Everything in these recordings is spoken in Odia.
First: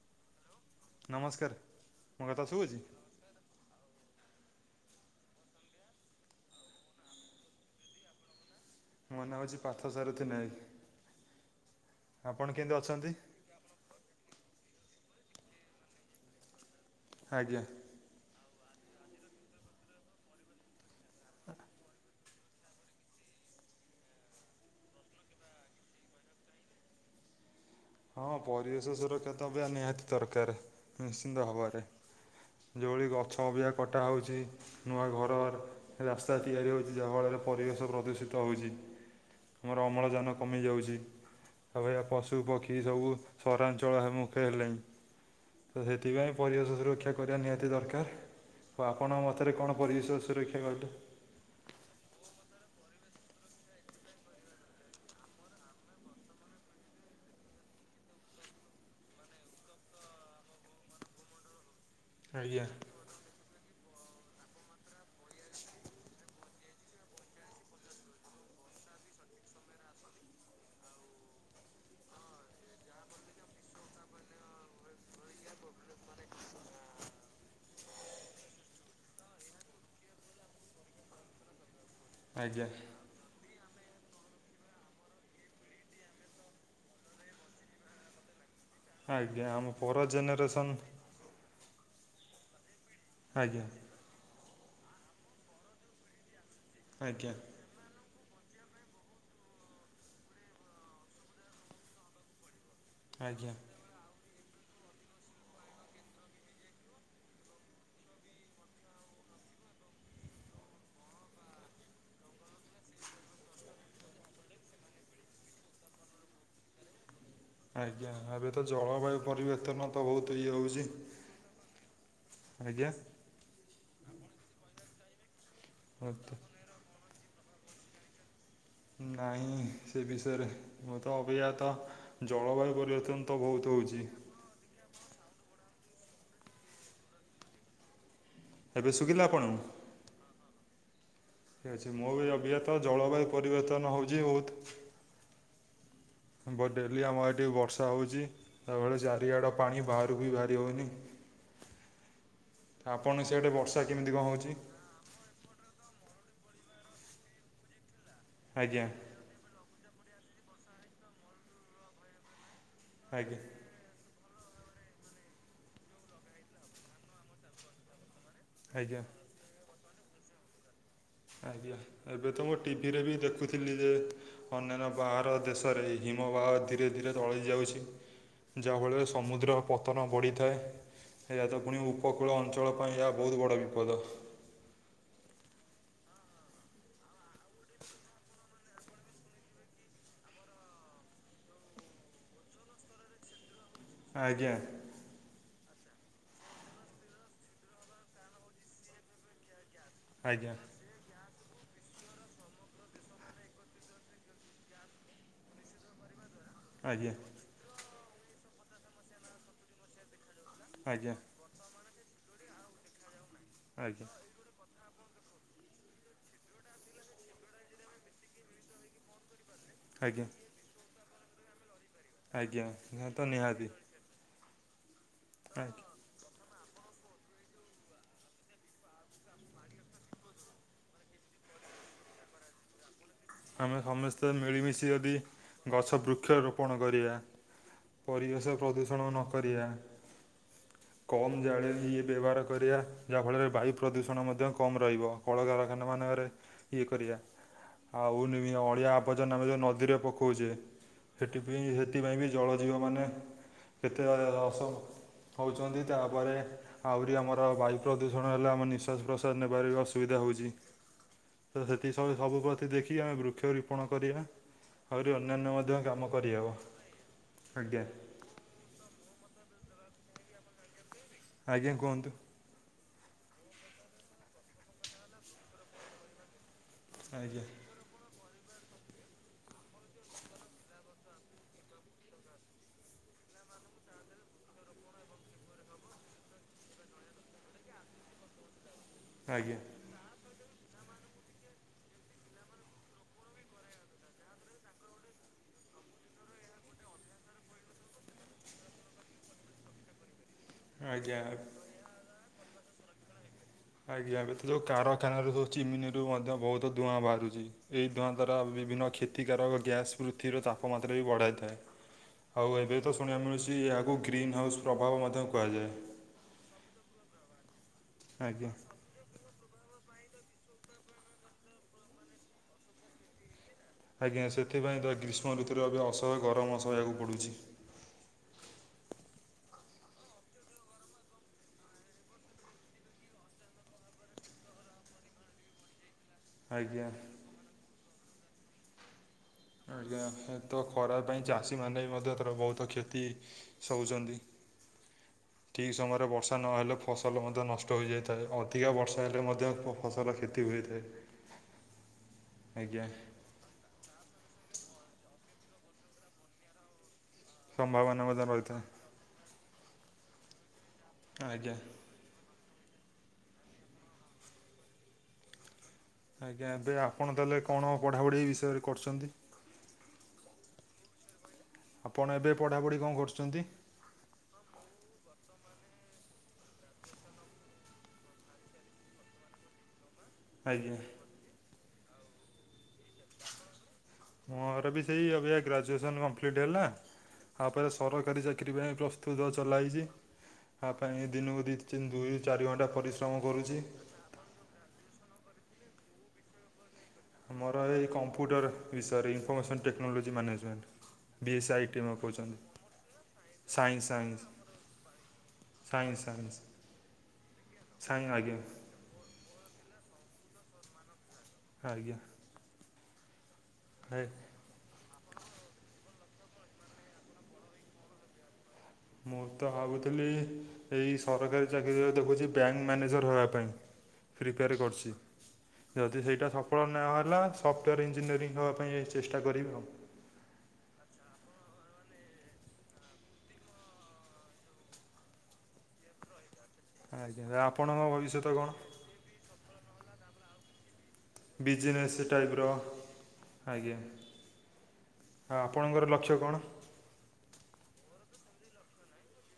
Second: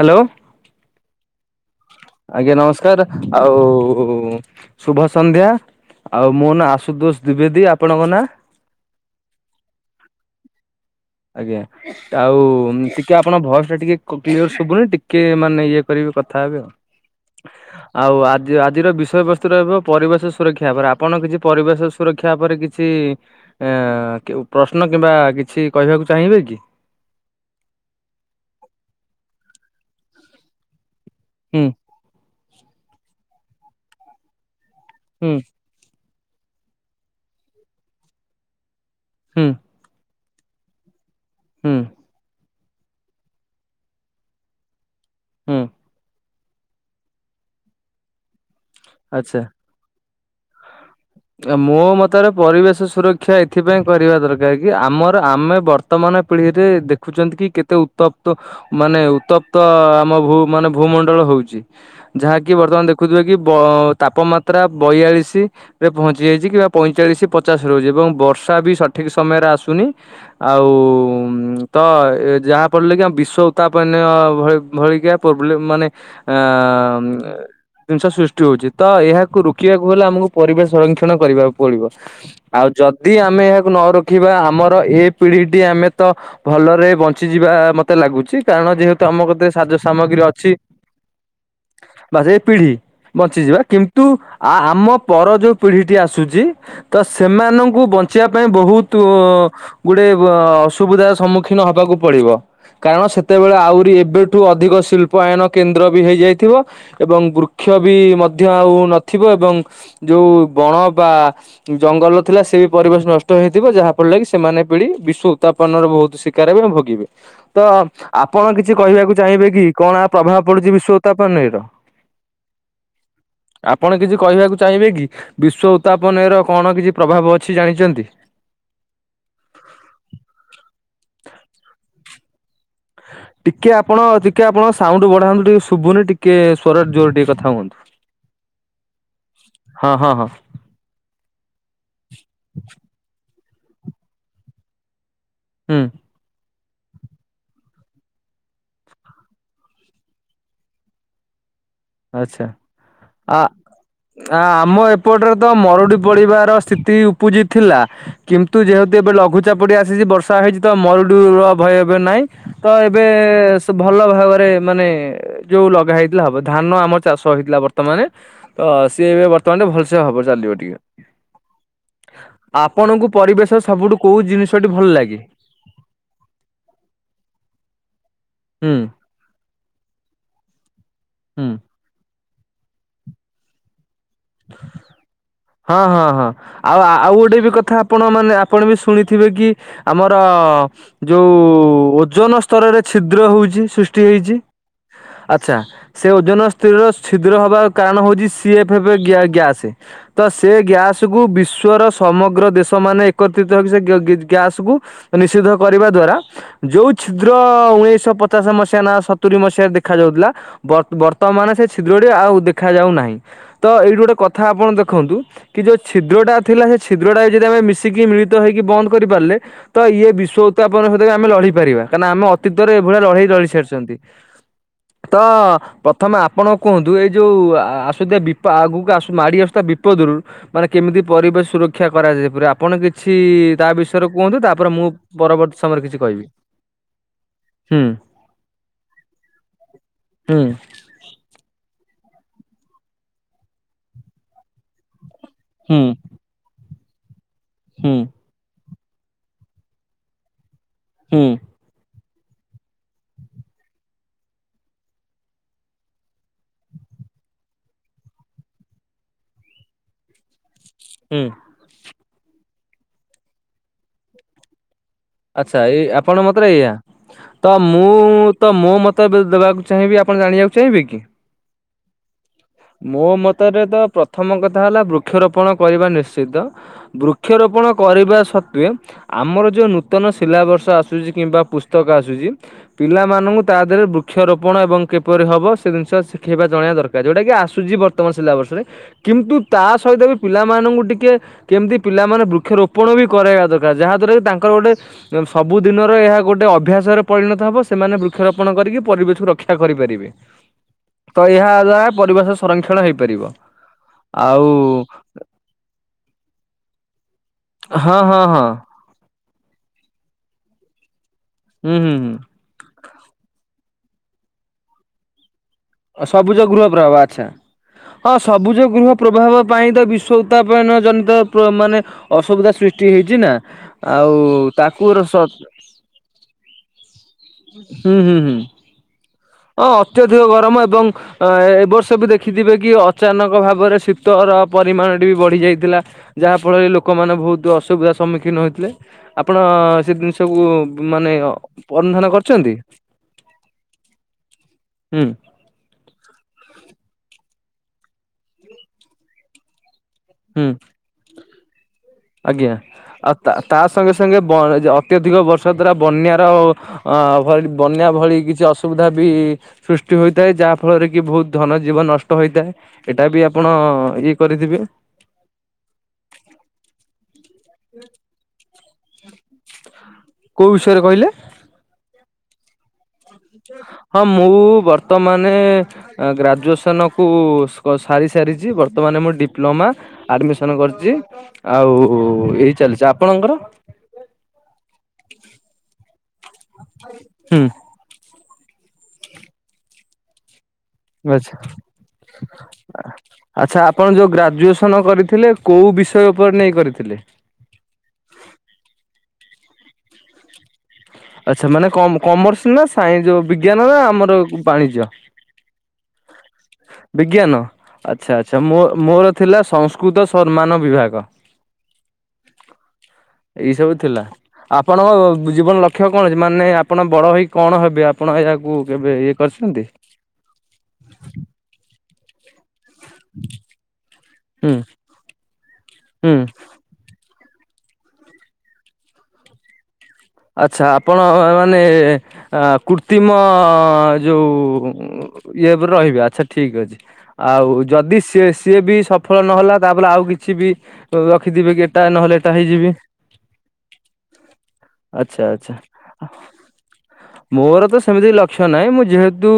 ହ୍ୟାଲୋ। ନମସ୍କାର। ମୋ କଥା ଆଜ୍ଞା ଶୁଭୁଛି ନମସ୍କାର ଆଉ ଶୁଭ ସନ୍ଧ୍ୟା। ଆଉ ମୋ ନାଁ ଆଶୁଦୋଷ ଦ୍ୱିବେଦୀ ଆପଣଙ୍କ ନାଁ? ମୋ ନାଁ ହେଉଛି ପାର୍ଥ ସାରଥି ନାୟକ୍। ଆଜ୍ଞା ଆଉ ଅଛନ୍ତି? ଟିକେ ଆପଣ ଭଏସ୍‌ ଟା ଟିକେ କ କ୍ଲିୟର ସବୁନି ଟିକେ ମାନେ ଇଏ କରିବେ କଥା ହେବେ ଆଉ। ଆଜ୍ଞା। ଆଉ ଆଜି ଆଜିର ବିଷୟବସ୍ତୁ ରହିବ ପରିବେଶ ସୁରକ୍ଷାବରେ ଆପଣ କିଛି ପରିବେଶ ସୁରକ୍ଷା ଶିକ୍ଷା ଉପରେ କିଛି ପ୍ରଶ୍ନ କିମ୍ବା କିଛି କହିବାକୁ ଚାହିଁବେ କି? ହଁ ପରିବେଶ ସୁରକ୍ଷା ତ ଏ ବି ନିହାତି ଦରକାର ନିଶ୍ଚିନ୍ତ ହୁଁ ଭବାରେ। ଯେଉଁଭଳି ଗଛ ଅବା କଟା ହେଉଛି ନୂଆ ହୁଁ ଘରର ରାସ୍ତା ତିଆରି ହଉଛି ଯାହାଫଳରେ ପରିବେଶ ପ୍ରଦୂଷିତ ହଉଛି ହୁଁ ଆମର ଅମ୍ଳଜାନ କମି ଯାଉଛି ହୁଁ ତାପରେ ପଶୁପକ୍ଷୀ ସବୁ ସହରାଞ୍ଚଳମୁଖେ ହେଲେଣି। ହୁଁ। ତ ସେଥିପାଇଁ ପରିବେଶ ସୁରକ୍ଷା କରିବା ନିହାତି ଦରକାର। ହଉ ଆପଣଙ୍କ ଆଚ୍ଛା ମତରେ କଣ ପରିବେଶ ସୁରକ୍ଷା କହିଲେ? ଆଜ୍ଞା ମୋ ମତରେ ପରିବେଶ ସୁରକ୍ଷା ଏଥିପାଇଁ କରିବା ଦରକାର କି ଆମର ଆମେ ବର ବର୍ତ୍ତମାନ ପିଢିରେ ଦେଖୁଛନ୍ତି କି କେତେ ଉତ୍ତପ୍ତ ମାନେ ଉତ୍ତପ୍ତ ଆମ ଭୂ ମାନେ ଭୂମଣ୍ଡଳ ହଉଚି। ଯାହାକି ଆଜ୍ଞା ବର୍ତ୍ତମାନ ଦେଖୁଥିବେ କି ତାପମାତ୍ରା ବୟାଳିଶି ରେ ପହଞ୍ଚି କିମ୍ବା ପଇଁଚାଳିଶ ପଚାଶ ରହୁଛି ଏବଂ ବର୍ଷା ବି ସଠିକ ସମୟରେ ଆସୁନି। ଆଉ ତ ଯାହା ଫଳରେ କି ଆମ ବିଶ୍ଵ ଉତ୍ତାପନୀୟ ଭ ଭଳିିକ ପ୍ରୋବ୍ଲେମ ମାନେ ଅ ଜିନିଷ ସୃଷ୍ଟି ହଉଛି ତ ଏହାକୁ ରୋକିବାକୁ ହେଲେ ଆମକୁ ପରିବେଶ ସଂରକ୍ଷଣ କରିବାକୁ ପଡିବ, ଆଉ ଆଜ୍ଞା। ଯ ଯଦି ଆମେ ଏହାକୁ ନ ରଖିବା ଆମର ଏ ପିଢିଟି ଆମେ ତ ଭଲରେ ବଞ୍ଚିଯିବା ମତେ ଲାଗୁଚି କାରଣ ଯେହେତୁ ଆମ କତି ଆଜ୍ଞା ରେ ସାଯ୍ୟ ପର ସାମଗ୍ରୀ ଅଛି। ଜେନେରେସନ୍ ବା ସେ ପିଢି ବଞ୍ଚିଯିବା, ଆଜ୍ଞା କିନ୍ତୁ ଆ ଆମ ପର ଯୋଉ ପିଢିଟି ଆସୁଛି ତ ଆଜ୍ଞା ସେମାନ କୁ ବଞ୍ଚିବା ପାଇଁ ବହୁତ ଗୁଡେ ଅସୁବିଧାର ସମ୍ମୁଖୀନ ହବାକୁ ପଡିବ। କାରଣ ଆଜ୍ଞା ସେତେବେଳେ ଆହୁରି ଏବେଠୁ ଅଧିକ ଶିଳ୍ପାୟନ କେନ୍ଦ୍ର ବି ହେଇଯାଇଥିବ। ଏବଂ ବୃକ୍ଷ ବି ମଧ୍ୟ ଆଉ ନଥିବ ଏବଂ ଯୋଉ ବଣ ବା ଜଙ୍ଗଲ ଥିଲା ସେ ବି ପରିବେଶ ନଷ୍ଟ ହେଇଥିବ ଯାହା ଫଳରେ କିି ସେମାନେ ପିଢି ବିଶ୍ଵ ଉତାପନ ର ବହୁତ ସୀ କାର ବି ଭୋଗିବେ। ତ ଆଜ୍ଞା ଆପଣ ଏବେ ତ କିଛି ଜଳବାୟୁ କହିବାକୁ ଚାହିଁବେ କି ପରିବର୍ତ୍ତନ ତ କଣ ଆ ବହୁତ ପ୍ରଭାବ ଇଏ ପଡୁଛି ହେଉଛି ବିଶ୍ଵ ଉତ୍ତାପନି ର? ଆଜ୍ଞା। ଆପଣ କିଛି କହିବାକୁ ଚାହିଁବେ କି ବିଶ୍ଵ ଉତ୍ତାପନିର କଣ କିଛି ପ୍ରଭାବ ଅଛି ଜାଣିଛନ୍ତି? ନାଇଁ ସେ ବିଷୟରେ ମୁ ତ ଅବି ଜ୍ଞତା ଜଳବାୟୁ ପରିବର୍ତ୍ତନ ତ ଟିକେ ବହୁତ ଆପଣ ହୋଉଚି। ଟିକେ ଆପଣ ସାଉଣ୍ଡ ବଢାନ୍ତୁ ଟିକେ ଶୁଭୁନି ଟିକେ ସ୍ୱର ଜୋରେ ଟିକେ କଥା ହୁଅନ୍ତୁ। ଏବେ ଶୁବିଲା ଆପଣଙ୍କୁ? ହଁ, ହଁ, ହଁ। ଠିକ୍ ଅଛି ମୋ ବି ଅଭିଜ୍ଞାତ ଜଳବାୟୁ ପରିବର୍ତ୍ତନ ହେଉଛି ବହୁତ ହୁଁ। ଡେଲି ଆମର ଏଠି ବର୍ଷା ହୋଉଛି, ତାପରେ ଚାରିଆଡ଼େ ପାଣି ବାହାରୁ ବି ବାହାରି ହୋଉନି। ଆଛା, ଆ ସିଆଡ଼େ ବର୍ଷା କେମିତି କଣ ଆ ହେଉଛି ଆମ ଏ ପଟରେ ତ ମରୁଡି ପଡିବାର ସ୍ଥିତି ଉପୁଜି ଥିଲା କିନ୍ତୁ ଆଜ୍ଞା ଯେହେତୁ ଏବେ ଲଘୁ ପଚାପଡ଼ି ଆସିଛି ବର୍ଷା ହେଇଛି ତ ମରୁଡ଼ୁର ଭୟ ଏବେ ନାହିଁ ତ ଏବେ ଆଜ୍ଞା ଭଲ ଭାବରେ ମାନେ ଯୋଉ ଲଗା ହେଇଥିଲା ହବ, ଧାନ ଆମର ଚାଷ ହେଇଥିଲା ବର୍ତ୍ତମାନେ ତ ଆଜ୍ଞା ସିଏ ଏବେ ବର୍ତ୍ତମାନ ଭଲସେ ହବ ଚାଲିବ ଟିକେ। ଆଜ୍ଞା, ଏବେ ତ ମୁଁ ଟିଭିରେ ଆପଣଙ୍କୁ ବି ପରିବେଶ ଦେଖୁଥିଲି ଯେ ସବୁଠୁ କୋଉ ଜିନିଷଟି ଭଲ ଅନ୍ୟାନ୍ୟ ଲାଗେ? ବାହାର ଦେଶ ସରେ ହିମ ବାହ ଧୀରେ ଧୀରେ ତଳେ ଯାଉଛି ହୁଁ ଯାହାଫଳରେ ସମୁଦ୍ର ପତନ ବଢ଼ିଥାଏ, ହେରା ହୁଁ। ତ ପୁଣି ଉ ଉପକୂଳ ଅଞ୍ଚଳ ପାଇଁ ଏହା ବହୁତ ବଡ଼ ବିପଦ। ହଁ ହଁ ହଁ ଆଉ ଆଉ ଗୋଟେ ବି କଥା ଆପଣ ମାନେ ଆପଣ ବି ଶୁଣିଥିବେ କି ଆମର ଯୋଉ ଓଜନ ସ୍ତରରେ ଛିଦ୍ର ହଉଛି ସୃଷ୍ଟି ହେଇଛି, ଆଜ୍ଞା ଆଛା। ସେ ଓଜନ ସ୍ଥିରର ଛିଦ୍ର ହବାର କାରଣ ହଉଛି ସି ଏଫ ଏଫ ଗ୍ୟା ଗ୍ୟାସ। ତ ସେ ଆଜ୍ଞା ଗ୍ୟାସକୁୁ ବିଶ୍ଵର ସମଗ୍ର ଦେଶ ମାନେ ଏକତ୍ରିତ ହେବେ ସେ ଗ୍ୟାସ କୁ ନିଷିଧ କରିବା ଦ୍ଵାରା ଯୋଉ ଆଜ୍ଞା ଛିଦ୍ର ଉଣେଇଶହ ପଚାଶ ମସିହା ନା ସତୁରି ମସିହା ଦେଖ ଦେଖା ଯାଉଥିଲା ଆଜ୍ଞା ବର୍ତ୍ତମାନ ସେ ଛିଦ୍ର ଆଉ ଦେଖା ଯାଉ ନାହିଁ, ତ ଏଇଠି ଗୋଟେ ଆଜ୍ଞା କଥା କଥା ଆପଣ ଦେ ଦେଖନ୍ତୁ କି ଯୋଉ ଛିଦ୍ର ଟା ଥିଲା ସେ ଛିଦ୍ରଟା ଯଦି ଆମେ ମିଶିକି ମିଳିତ ହେଇକି ବନ୍ଦ କରି ପାରିଲେ ତ ଇଏ ଆଜ୍ଞା ବିଶ୍ୱ ଉତ୍ପନ ସହିତା ଆମେ ଲଢେଇ ପାରିବା କାରଣ ନା ଆମେ ଆଜ୍ଞା ଅତିତରେ ଏଭଳି ଏହା ତ ଲଢେଇ ଲଢି ନିହାତି ସାରିଚନ୍ତି। ତ ଆଜ୍ଞା। ପ୍ରଥମେ ଆପଣ କୁହନ୍ତୁ ଏଇ ଯୋଉ ଆ ଆସୁଥିବା ବି ଆଗକୁ ଆସୁ ମାଡି ଆସୁଥିବା ବି ଦରୁ ମାନେ କେମିତି ପରିବେଶ ସୁରକ୍ଷା କରାଯାଏ ପୁରା ଆପଣ କିଛି ତା ଆମେ ବିଷୟରେ ସମସ୍ତେ କୁହନ୍ତୁ ତାପରେ ମୁଁ ମିଳିମିଶି ଯଦି ପରବର୍ତ୍ତୀ ସମୟରେ କିଛି ଗଛ କହିବି ବୃକ୍ଷରୋପଣ କରିବା। ହୁଁ ପରିବେଶ ପ୍ରଦୂଷଣ ନ କରିବା। ହୁଁ। କମ୍ ଜାଳେ ଇଏ ବ୍ୟବହାର କରିବା ଯାହାଫଳରେ ବାୟୁ ପ୍ରଦୂଷଣ ମଧ୍ୟ କମ୍ ରହିବ। ହୁଁ କଳକାରଖାନା ମାନଙ୍କରେ ଇଏ କରିବା। ହୁଁ ଆଉ ନିମି ଅଳିଆ ଆବର୍ଜନା ଆମେ ଯୋଉ ନଦୀରେ ପକାଉଚେ ହୁଁ। ସେଥିପାଇଁ ସେଥିପାଇଁ ବି ଜଳ ଜୀବମାନେ କେତେସାରା ଅସହ୍ୟ ହଉଚନ୍ତି ତାପରେ ଆହୁରି ଆମର ବାୟୁ ପ୍ରଦୂଷଣ ହେଲେ ଆମେ ନିଶ୍ଵାସ ପ୍ରଶ୍ୱାସ ନେବାରେ ବି ଅସୁବିଧା ହଉଚି। ହୁଁ। ତ ସେଥି ସ ସବୁପ୍ରତି ଦେଖି ଆମେ ବୃକ୍ଷରୁପଣ କରିବା। ଆହୁରି ଅନ୍ୟାନ୍ୟ ଆଚ୍ଛା ମଧ୍ୟ ଏଇ କାମ ଆପଣ କରିହେବ ମତରେ ଏଇଆ ତ ଆଜ୍ଞା ମୁଁ ତ ମୋ ମତ ଏବେ ଦବାକୁ ଚାହିଁବି ଆପଣ ଜାଣିବାକୁ ଚାହିଁବେ କି? ଆଜ୍ଞା କୁହନ୍ତୁ। ମୋ ମତରେ ତ ପ୍ରଥମ କଥା ହେଲା ବୃକ୍ଷରୋପଣ କରିବା ନିଶ୍ଚିତ। ଆଜ୍ଞା ବୃକ୍ଷରୋପଣ କରିବା ସତ୍ୱେ ଆମର ଯୋଉ ନୂତନ ସିଲାବସ ଆସୁ ସୁଚି କିମ୍ବା ପୁସ୍ତକ ଆସୁଚି ପିଲାମାନୁଙ୍କୁ ତା ଦେହରେ ବୃକ୍ଷରୋପଣ ଏବଂ କିପରି ହବ ସେ ଜିନିଷ ଶିଖେଇବା ଜଣେଇବା ଦରକାର ଯେଉଟା କି ଆ ସୁଚି ବର୍ତ୍ତମ ସିଲାବସ୍ ରେ କିନ୍ତୁ ଆଜ୍ଞା ତା ସହିତ ବି ପିଲାମାନଙ୍କୁ ଟିକେ କେମିତି ପିଲାମାନେ ବୃକ୍ଷରୋପଣ ବି କରାଇବା ଦରକାର ଯାହାଦ୍ୱାରା କି ତାଙ୍କର ଗୋଟେ ସବୁଦିନର ଏହା ଗୋଟେ ଅଭ୍ୟାସରେ ପରିଣତ ହବ ସେମାନେ ବୃକ୍ଷରୋପଣ କରିକି ପରିବେଶକୁ ରକ୍ଷା କରିପାରିବେ। ତ ଆଜ୍ଞା ଏହା ଦ୍ଵାରା ପରିବେଶ ସଂରକ୍ଷଣ ହେଇପାରିବ। ଆଜ୍ଞା ଏବେ ଆଉ ତ ଯୋଉ କାରଖାନା ର ଯୋଉ ଚିମିନିରୁୁ ମଧ୍ୟ ବହୁତ ଧୂଆଁ ବାହାରୁଚି ଏଇ ହଁ ଧୂଆଁ ହଁ ଦ୍ଵାରା ହଁ ବିଭିନ୍ନ କ୍ଷ ତିକାରକ ଗ୍ୟାସ୍ ପୃଥିବୀର ତାପମାତ୍ରା ବି ବଢ଼ାଇଥାଏ। ହୁଁ ହୁଁ ହୁଁ। ଆଉ ଏବେ ତ ଶୁଣିବାକୁ ମିଳୁଚି ଏହାକୁ ଗ୍ରୀନ୍ ହାଉସ୍ ପ୍ରଭାବ ମଧ୍ୟ କୁହାଯାଏ। ସବୁଜ ଗୃହ ପ୍ରଭାବ ଆଚ୍ଛା ହଁ ଆଜ୍ଞା ସବୁଜ ଗୃହ ପ୍ରଭାବ ପାଇଁ ତ ବିଶ୍ଵ ଉତ୍ତାପନ ଜନିତ ପ୍ର ମାନେ ଅସୁବିଧା ସୃଷ୍ଟି ହେଇଚି ନା। ଆଉ ଆଜ୍ଞା ସେଥିପାଇଁ ତାକୁ ତ ହୁଁ ଗ୍ରୀଷ୍ମ ଋତୁରେ ଅବୟ ଅସହ୍ୟ ଗରମ ସହିବାକୁ ପଡୁଚି। ହୁଁ ହୁଁ ହୁଁ ଓ ଅତ୍ୟଧିକ ଗରମ ଏବଂ ଅ ଏବର୍ଷ ବି ଦେଖିଥିବେ କି ଅଚାନକ ଭାବରେ ଶୀତ ର ପରିମାଣଟି ବି ବଢି ଯାଇଥିଲା। ଯାହାଫଳରେ ଆଜ୍ଞା ଲୋକମାନେ ବହୁତ ଅସୁବିଧାର ସମ୍ମୁଖୀନ ହୋଇଥିଲେ। ଆପଣ ସେ ଆଜ୍ଞା ଜିନିଷକୁ ଏତ ଖରା ମାନେ ପାଇଁ ଚାଷୀମାନେ ବି ଅନୁଧ୍ୟାନ ମଧ୍ୟ ଏଥର କରିଛନ୍ତି ବହୁତ କ୍ଷତି ସହୁଚନ୍ତି ହୁଁ ଠିକ୍ ସମୟରେ ବର୍ଷା ନହେଲେ ଫସଲ ମଧ୍ୟ ନଷ୍ଟ ହୋଇଯାଇଥାଏ ଅଧିକା ବର୍ଷା ହେଲେ ମଧ୍ୟ ଫସଲ କ୍ଷତି ହୁଁ। ହୋଇଥାଏ। ଆଜ୍ଞା ଆଉ ତା ତା ସଙ୍ଗେ ସଙ୍ଗେ ବ ଅତ୍ୟଧିକ ବର୍ଷା ଦ୍ଵାରା ବନ୍ୟାର ଅ ଭଳି ବନ୍ୟା ସମ୍ଭାବନା ଭଳି ମଧ୍ୟ କିଛି ରହିଥାଏ। ଅସୁବିଧା ବି ସୃଷ୍ଟି ହୋଇଥାଏ ଯାହା ଫଳରେ କି ବହୁତ ଆଜ୍ଞା ଧନ ଜୀବନ ନଷ୍ଟ ହୋଇଥାଏ ଏଟା ବି ଆପଣ ଇଏ କରିଥିବେ। ଆଜ୍ଞା ଏବେ ଆପଣ ତାହେଲେ କଣ ପଢ଼ାପଢ଼ି ଏଇ ବିଷୟରେ କରୁଚନ୍ତି। କୋଉ ବିଷୟରେ କହିଲେ? ଆପଣ ଏବେ ପଢାପଢି କଁ କରୁସ୍ ହଁ ମୁଁ ବର୍ତ୍ତମାନେ ଆ ଗ୍ରାଜୁଏସନକୁ ସ୍କ ସାରି ସାରିଚି ବର୍ତ୍ତମାନେ ମୁଁ ଡିପ୍ଲୋମା ଆଡମିସନ ଆଜ୍ଞା କରିଚି ଆଉ ଏହି ଚାଲିଚି ଆପଣଙ୍କର। ମୋର ବି ସେଇ ଅବିକା ଗ୍ରାଜୁଏସନ୍ କମ୍ପ୍ଲିଟ୍ ହେଲା ହୁଁ ତାପରେ ସରକାରୀ ଚାକିରି ପାଇଁ ପ୍ରସ୍ତୁତ ଚଲାଇଚି। ବାଛା ଚାରି ଘଣ୍ଟା ପରିଶ୍ରମ କରୁଛି। ଆଚ୍ଛା ଆପଣ ଯୋଉ ଗ୍ରାଜୁଏସନ କରି ଥିଲେ କୋଉ ବିଷୟ ଉପରେ ନେଇ କରିଥିଲେ। ମୋର ଏଇ କମ୍ପୁଟର ବିଷୟରେ ଇନଫର୍ମେସନ୍ ଟେକ୍ନୋଲୋଜି ମ୍ୟାନେଜମେଣ୍ଟ। ବି ଆଚ୍ଛା ଏସ୍ ଆଇ ମାନେ ଟି ମ କମ୍ କହୁଛନ୍ତି କମର୍ସ ନା ସାଇନ୍ ଯୋଉ ବିଜ୍ଞାନ ନା ସାଇନ୍ସ ଆମର ସାଇନ୍ସ ବାଣିଜ୍ୟ। ସାଇନ୍ସ ସାଇନ୍ସ ବିଜ୍ଞାନ ସାଇ ଆଚ୍ଛା ଆଜ୍ଞା ଆଚ୍ଛା ମୋ ମୋର ଥିଲା ସଂସ୍କୁତ ସମ୍ମାନ ବିଭାଗ। ଆଜ୍ଞା। ଏଇ ସବୁ ଥିଲା। ଆପଣଙ୍କ ଜୀ ଜୀବନ ଲକ୍ଷ୍ୟ କଣ ଅଛି ମାନେ ଆପଣ ବଡ ହେଇ କଣ ହେବେ ଆପଣ ଏହାକୁ କେବେ ଇଏ ମୁଁ ତ କରିଛନ୍ତି ଭାବୁଥିଲି ଏଇ ସରକାରୀ ଚାକିରିରେ ଦେଖୁଛି ବ୍ୟାଙ୍କ୍ ମ୍ୟାନେଜର୍ ରହିବା ପାଇଁ ହୁଁ ପ୍ରିପେୟାର୍ କରୁଛି। ଯଦି ହୁଁ ସେଇଟା ସଫଳ ନ ହେଲା ସଫ୍ଟୱେୟାର୍ ଇଞ୍ଜିନିୟରିଂ ହବା ପାଇଁ ଏ ଚେଷ୍ଟା କରିବି ଆଉ। ଆଚ୍ଛା ଆପଣ ମାନେ ଆଁ କୁର୍ତିମ ଯୋଉ ଉଁ ଇଏ ଉପରେ ରହିବେ ଆଚ୍ଛା ଠିକ୍ ଅଛି ଆଜ୍ଞା ଆଉ ଆପଣଙ୍କ ଯଦି ସିଏ ଭବିଷ୍ୟତ କଣ ସିଏ ବି ସ ଫଳ ନହେଲା ତାପଲେ ଆଉ କିଛି ବି ଲଖିଥିବେ କି ଏଟା ବିଜନେସ୍ ନହେଲେ ଏଟା ଟାଇପ୍ର ହେଇଯିବି। ଆଜ୍ଞା ଆଚ୍ଛା ଆଉ ଆଚ୍ଛା। ଆପଣଙ୍କର ଲକ୍ଷ୍ୟ କଣ? ମୋର ତ ସେମିତି ଲକ୍ଷ୍ୟ ନାଇଁ ମୁଁ ଯେହେତୁ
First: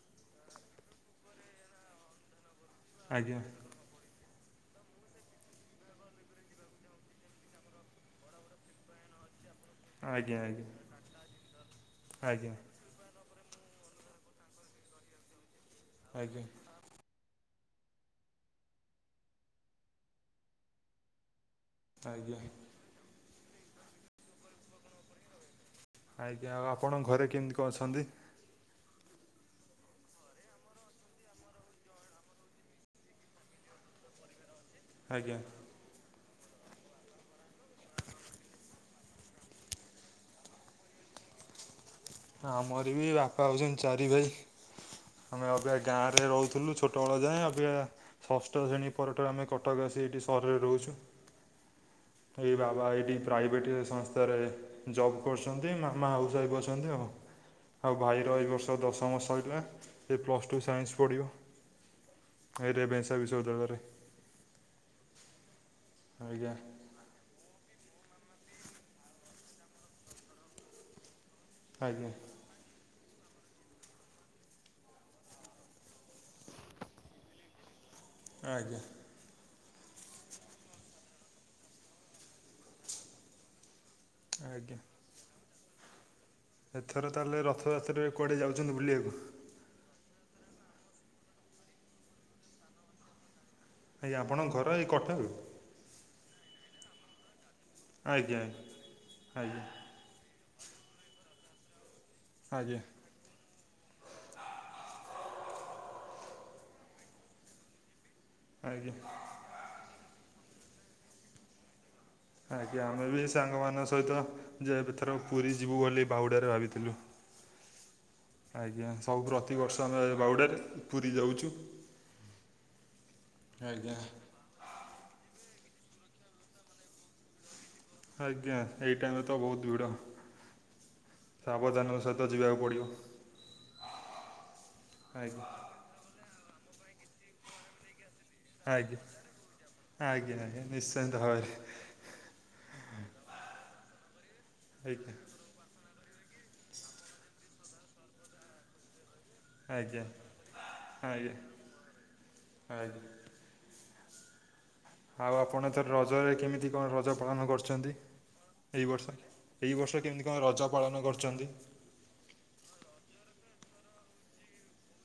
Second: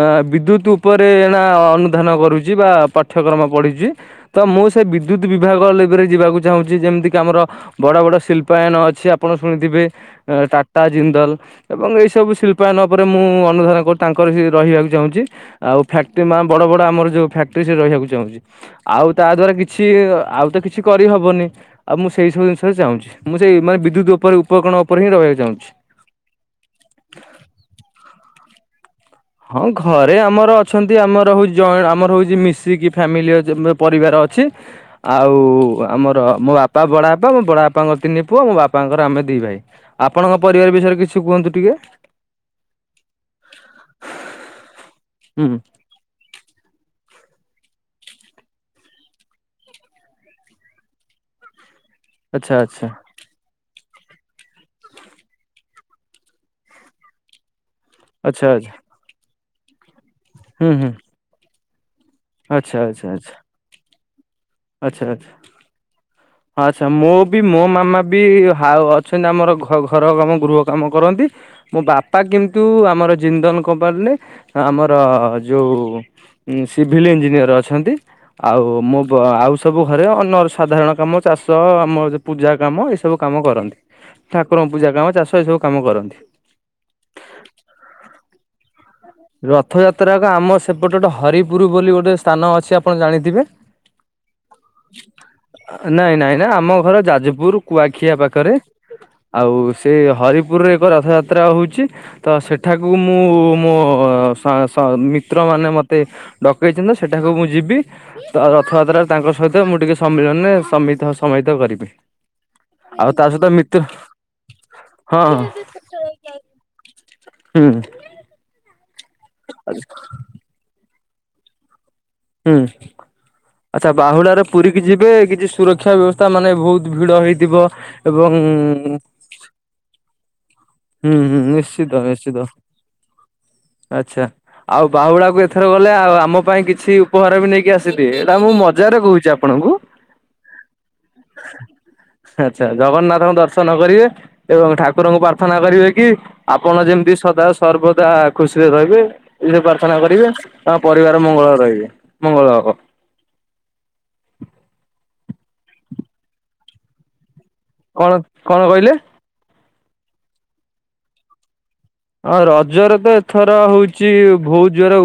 ଆ ବିଦ୍ୟୁତ୍ ଉପରେ ଏଇଣା ଅନୁଧ୍ୟାନ କରୁଚି ବା ଆଜ୍ଞା ପାଠ୍ୟକ୍ରମ ପଢିଚି। ତ ମୁଁ ସେ ବିଦ୍ୟୁତ୍ ବିଭାଗ ଲେବେରେ ଯିବାକୁ ଚାହୁଁଚି ଯେମିତିକି ଆମର ବଡ ବଡ ଶିଳ୍ପାୟନ ଅଛି ଆପଣ ଶୁଣିଥିବେ। ଆଜ୍ଞା ଆଜ୍ଞା ଟାଟା ଜିନ୍ଦଲ ଏବଂ ଏଇ ସବୁ ଆଜ୍ଞା ଶିଳ୍ପାୟନ ଉପରେ ମୁଁ ଅନୁଧ୍ୟାନ କର୍ ତାଙ୍କର ସେଇଠି ରହିଆକୁ ଚାହୁଁଚି ଆଉ ଫ୍ୟାକ୍ଟ୍ରି ମା ଆଜ୍ଞା ବଡ ବ ଡ ଆମର ଯୋଉ ଫ୍ୟାକ୍ଟ୍ରି ସେଇଠି ରିହିବାକୁ ଚାହୁଁଚି। ଆଉ ତା ଦ୍ଵାରା କିଛି ଆଉ ତ କିଛି କରିହବନି। ଆଉ ମୁଁ ସେଇ ଆଜ୍ଞା ସବୁ ଜିନିଷରେ ଚାହୁଛିଁ ମୁଁ ସେଇ ମାନେ ବିଦ୍ୟୁତ୍ ଉପରେ ଉପକରଣ ଉପରେ ହିଁ ରହିବାକୁ ଚାହୁଁଛି। ଆଜ୍ଞା ଆଉ ଆପଣ ଘରେ କେମତି କଁ ଅଛନ୍ତି? ହଁ ଘରେ ଆମର ଅଛନ୍ତି ଆମର ହଉଚି ଯଏ ଆମର ହଉଚି ମିଶିକି ଫ୍ୟାମିଲି ଅଛ ମାନେ ପରିବାର ଅଛି। ଆଉ ଆଜ୍ଞା ଆ ଆମର ମୋ ବାପା ବଡ ବାପା ମୋ ବଡ ବାପାଙ୍କର ତିନି ପୁଅ ମୋ ବାପାଙ୍କର ତ ଆମେ ଦି ଭାଇ ଆପଣଙ୍କ ପରିବାର ବିଷୟରେ କିଛି କୁହନ୍ତୁ ଟିକେ। ହଁ ଆମର ବି ବାପା ହଉଛନ୍ତି ଚାରି ଭାଇ ହୁଁ ଆମେ ଅବେ ଗାଁରେ ରହୁଥୁଲୁ ଛୋଟବେଳ ଯାଏଁ ଅବିକା ଷଷ୍ଠ ଶ୍ରେଣୀ ପର ଠାରୁ ଆମେ କଟକ ଆସି ଏଇଠି ସହରରେ ରହୁଛୁ। ଆଚ୍ଛା ଏଇ ଆଚ୍ଛା ବାବା ଏଇଠି ପ୍ରାଇଭେଟେ ସଂସ୍ତାରେ ଜବ୍ କରୁଛନ୍ତି ମାମା ହାଉସ୍ ୱାଇଫ୍ ଅଛ ଚନ୍ତି ଆଉ ଆଉ ଭାଇର ଆଚ୍ଛା ଏଇ ଆଚ୍ଛା। ବର୍ଷ ଦଶମ ସଇଲା। ସେ ପ୍ଲସ୍ ଟୁ ହୁଁ ହୁଁ ସାଇନ୍ସ ପଢିବ ଆଚ୍ଛା ଏ ଆଚ୍ଛା ରେଭନ୍ସା ଆଚ୍ଛା ବିଶ୍ୱବିଦ୍ୟାଳୟରେ। ଆଚ୍ଛା ଆଚ୍ଛା। ଆଜ୍ଞା। ଛା ମୋ ବି ମୋ ମାମା ବି ହାଉ ଅଛନ୍ତି ଆମର ଘ ଘର କାମ ଗୃହ କାମ କରନ୍ତି। ମୋ ଆଜ୍ଞା। ବାପା କିନ୍ତୁ ଆମର ଜିନ୍ଦନ କମ୍ପାନୀ ରେ ଆମର ଯୋଉ ଉଁ ସିଭିଲ୍ ଇଞ୍ଜିନିୟର୍ ଅଛନ୍ତି। ଆଉ ଆଜ୍ଞା ମୁଁ ବ ଆଉ ସବୁ ଘରେ ଅନ୍ୟ ସାଧାରଣ କାମ ଚାଷ ଆମ ପୂଜା କାମ ଏସବୁ କାମ କରନ୍ତି, ଠାକୁରଙ୍କ ଆଜ୍ଞା ପୂଜା କାମ ଚାଷ ଏସବୁ କାମ କରନ୍ତି। ଏଥର ତାହେଲେ ରଥଯାତ୍ରରେ କୁଆଡ଼େ ଯାଉଚନ୍ତି ବୁଲିଆକୁ? ରଥଯାତ୍ରା ଏକ ଆମ ସେପଟେ ଗୋଟେ ହରିପୁର ବୋଲି ଗୋଟେ ସ୍ଥାନ ଅଛି ଆପଣ ଜାଣିଥିବେ? ଆଜ୍ଞା ଆପଣଙ୍କ ଘର ଏଇ [unintelligible] ନାଇଁ-ନାଇଁ-ନାଇଁ ଆମ ଘର ଯାଜପୁର କୁଆଖିଆ ଆଜ୍ଞା ଆଜ୍ଞା ପାଖରେ, ଆଉ ଆଜ୍ଞା ଏ ହରିପୁରରେ ଏକ ରଥଯାତ୍ରା ହେଉଚି, ତ ଆଜ୍ଞା। ସେଠାକୁ ମୁଁ ମୋ ଉଁ [unintelligible] ମିତ୍ରମାନେ ମତେ ଡକେଇଚନ୍ତି ସେଠାକୁ ମୁଁ ଯିବି। ତ ଆଜ୍ଞା। ରଥଯାତ୍ରାରେ ତାଙ୍କ ସହିତ ମୁଁ ଟିକେ ସମ୍ମିଳନୀରେ [unintelligible] ସମହିତ କରିବି। ଆଜ୍ଞା ଆମେ ଆଉ ବି ତା ଏଇ ସହିତ ମିତ୍ର ସାଙ୍ଗମାନଙ୍କ ସହିତ ଯେ ଏଥର ହଁ ପୁରୀ ଯିବୁ ବୋଲି ବାହୁଡ଼ରେ ଭାବିଥିଲୁ। ହୁଁ। ଆଜ୍ଞା, ସବୁ ପ୍ରତିବର୍ଷ ଆମେ ବାଉଡ଼ାରେ ପୁରୀ ଯାଉଚୁ। ହୁଁ, ଆଚ୍ଛା ବାହୁଡାରେ ପୁରୀ କିି ଯିବେ କିଛି ସୁରକ୍ଷା ବ୍ୟବସ୍ଥା ମାନେ ଭଉତ୍ ଭିଡ ହେଇଥିବ ଏବଂ ଆଜ୍ଞା ଏଇ ଟାଇମରେ ତ ବହୁତ୍ ଭିଡ଼। ହୁଁ-ହୁଁ ସାବଧାନର ସହିତ ନିଶ୍ଚିତ-ନିଶ୍ଚିତ। ଯିବାକୁ ପଡ଼ିବ ଆଚ୍ଛା ଆଉ ବାହୁଳାକୁ ଆଜ୍ଞା। ଏଥର ଗଲେ ଆଉ ଆମ ପାଇଁ କିଛି ଉପହାର ବି ନେଇକି ଆସ୍ ଥିବେ, ଏଟା ମୁଁ ଆଜ୍ଞା ମଜାରେ କହୁଚି ଆପଣଙ୍କୁ। ଆଜ୍ଞା ଆଜ୍ଞା ନିଶ୍ଚିନ୍ତ ଭାବରେ ଆଚ୍ଛା, ଜଗନ୍ନାଥଙ୍କୁ ଦର୍ଶନ କରିବେ ଏବଂ ଆଜ୍ଞା ଠାକୁରଙ୍କୁ ପାର୍ ର୍ଥନା କରିବେ କି, ଆପଣ ଯେମ୍ତି ସଦା ସର୍ବଦା ଖୁସିରେ ରହିବେ। ଇରେ ପ୍ରାର୍ଥନା ଆଜ୍ଞା କରିବେ ତାଙ୍କ ପରିବାର ଆଜ୍ଞା। ମଙ୍ଗଳ ରହିବେ ମଙ୍ଗଳ ହବ। ଆଜ୍ଞା ଆଉ ଆପଣ ଏଥର ରଜରେ କେମିତି କଣ ରଜ ପାଳନ କରିଚନ୍ତି କଣ କଣ ଏଇ କହିଲେ? ବର୍ଷ? ଏଇ ବର୍ଷ କେମ୍ତି କଣ ରଜ ପାଳନ କରିଚନ୍ତି? ହଁ ରଜରେ ତ ଏଥର ହଉଚି ଭଉତ୍ ଜୋର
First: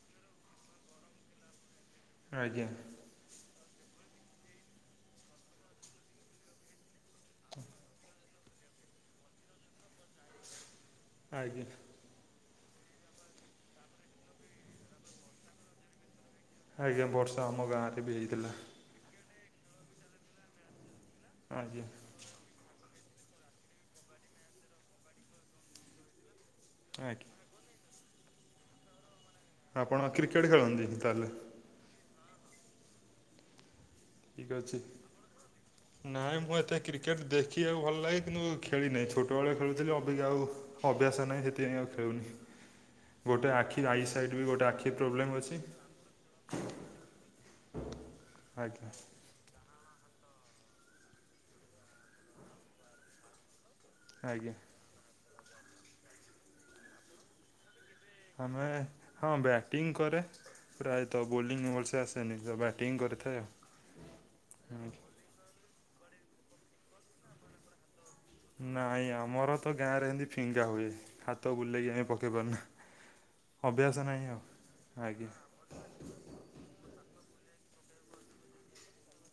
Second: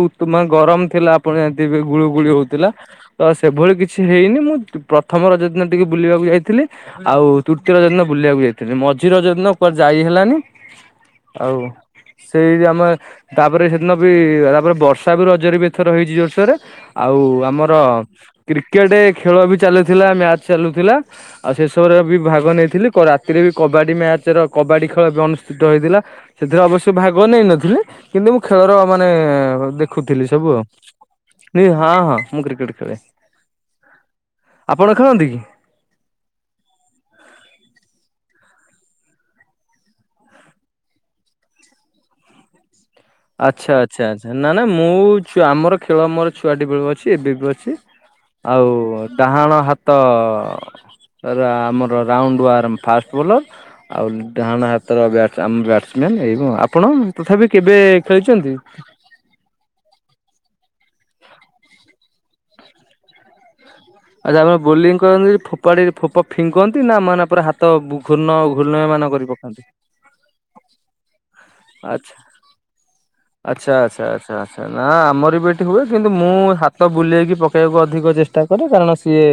ଗରମ ଥିଲା ଆପଣ ଜାଣି ଥିବେ, ଗୁଳଗୁଳି ଆଜ୍ଞା ହଉଥିଲା। ତ ସେଭଳି କିଛି ହେଇନି, ମୁଁ ପ୍ରଥମ ରଜ ଦିନ ଟିକେ ବୁଲିବାକୁ ଯାଇଥିଲି। ଆଉ ତୃତୀୟ ରାଜ ଦିନ ବୁଲିବାକୁ ଯାଇଥିଲି, ମଝି ରଜ ଦିନ କୁଆଡେ ଯାଇ ହେଲାନି, ଆଉ ଆଜ୍ଞା ସେଇ ଆମ ତାପରେ ସେଦିନ ବି ତାପରେ ବର୍ଷା ବି ରଜରେ ଏଥର ହେଇଚି ଜୋର୍ସୋରେ। ଆଜ୍ଞା ଆଉ ବର୍ଷା ଆମ ଆମର ଗାଁରେ ବି ହେଇଥିଲା କ୍ରି କେଟେ ଖେଳ ବି ଚାଲୁଥିଲା, ମ୍ୟାଚ୍ ଚାଲୁଥିଲା ଆଉ ଆଜ୍ଞା। ସେସବୁରେ ବି ଭାଗ ନେଇଥିଲି କ ରାତିରେ ବି କବାଡି ମ୍ୟାଚର କବାଡି ଖେଳ ଅନୁଷ୍ଠିତ ହେଇଥିଲା, ସେଥିରେ ଅବସ୍ ଭାଗ ଆଜ୍ଞା ନେଇନଥିଲି, କିନ୍ତୁ ମୁଁ ଖେଳର ମାନେ ଆପଣ ଦେଖୁଥିଲି କ୍ରିକେଟ୍ ସବୁ ଆଉ। ଖେଳନ୍ତି ତାହେଲେ [unintelligible] ହଁ-ହଁ ମୁଁ କ୍ରିକେଟ୍ ଖେଳେ। ଠିକ୍ ଅଛି। ଆପଣ ଖେଳନ୍ତି କି? ନାଇଁ ମୁଁ ଏତେ କ୍ରିକେଟ୍ ଦେଖିବାକୁ ଭଲ୍ ଲାଗେ କିନ୍ତୁ ଛୋଟବେଳେ ଖେଳୁଥିଲି ଅଵିକା ଆଉ ଅଭ୍ୟାସ ନାହିଁ, ସେଥିପାଇଁ ଆଉ ଖେଳୁନି। ଗୋଟେ ଆଖି ଆଇ ସାଇଟ୍ ଆଚ୍ଛା-ଆଚ୍ଛା-ଆଚ୍ଛା ବି ନା-ନା ଗୋଟେ ଆଖି ମୁଁ ପ୍ରୋବ୍ଲେମ୍ ଛୁଆ ଅଛି। ଆମର ଖେଳ ମୋର ଛୁଆଟି ବେଳୁ ଅଛି, ଏବେ ବି ଅଛି ଆଉ ଆଜ୍ଞା ଡାହାଣ ହାତ ରା ଆମର ରାଉଣ୍ଡ ଆର୍ମ ଫାଷ୍ଟ ବୋଲର୍ ଆଉ ଆଜ୍ଞା ଡାହାଣ ହାତର ବ୍ୟାଟ୍ ଆମ ବ୍ୟାଟ୍ସମ୍ୟାନ୍ଏବଂ ଆପଣ ତଥାପି କେବେ? ଖେଳିଛନ୍ତି? ଆମେ ହଁ ବ୍ୟାଟିଂ କରେ, ପ୍ରାୟତଃ ବୋଲିଂ ଭଲସେ ଆସେନି ତ ବ୍ୟାଟିଙ୍ଗ କରିଥାଏ ଆଉ। ଆଜା ଆପର ବୋଲିଂ କରନ୍ତି ଫୋପାଡ଼ିକି ଫୋପ ଫିଙ୍କନ୍ତି ନାଁ ମାନେ ପୁରା ହା ତ ବୁ ଘୂର୍ଣ୍ଣ ନାଇଁ ଘୂର୍ଣ୍ଣୟମାନ କରି ଆମର ପକାନ୍ତି? ତ ଗାଁରେ ଏମିତି ଫିଙ୍ଗା ହୁଏ। ହାତ ବୁଲେଇକି ଆମେ ପକେଇ ପାରୁନା। ଛା ଅଭ୍ୟାସ ଆଚ୍ଛା ନାହିଁ ଆଚ୍ଛା ଆଉ। ଆଚ୍ଛା ନାଁ ଆଜ୍ଞା ଆମର ବି ମିଟି ହୁଏ କିନ୍ତୁ ମୁଁ ହାତ ବୁଲେଇକି ପକେଇବାକୁ ଅଧିକ ଚେଷ୍ଟା କରେ କାରଣ ସିଏ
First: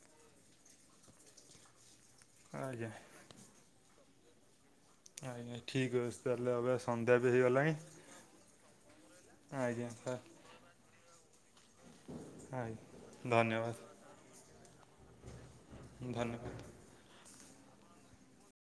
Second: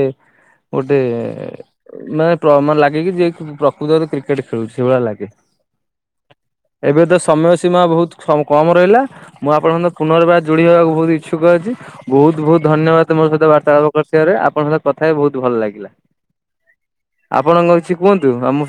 ଗୋଟେ ମାନେ ପ୍ର ମାନେ ଆଜ୍ଞା ଲାଗେ କିି ଯିଏ କି ପ୍ରକୃତରେ କ୍ରିକେଟେ ଖେଳୁଚି ସେଇ ଭଳିଆ ଲାଗେ। ଆଜ୍ଞା ଠିକ୍ ଅଛି ତାହେଲେ ଏବେ ସନ୍ଧ୍ୟା ତ ବି ସମୟ ହେଇଗଲାଣି। ସୀମା ବହୁତ ସମ୍ କମ୍ ରହିଲା। ମୁଁ ଆପଣଙ୍କ ଆଜ୍ଞା ହତ ସାର୍ ପୁନର୍ବାର ଯୋଡ଼ି ହବାକୁ ଭୋଉତୁ ଇଚ୍ଛୁକ ଅଛି। ବୋହୁତ ବୋହୁତ ଆଜ୍ଞା ଧନ୍ୟବାଦ ମୋ ସହିତ ଧନ୍ୟବାଦ ବାର୍ତ୍ତାଳାପ କରିିଥିବରୁ। ଆପଣଙ୍କ ସହିତ କଥା ହେଇ ଭୋଉତ ଭଲ ଲାଗିଲା। ଧନ୍ୟବାଦ। ଆପଣଙ୍କ କିଛି କୁହନ୍ତୁ। ଆ ମୁଁ ସତା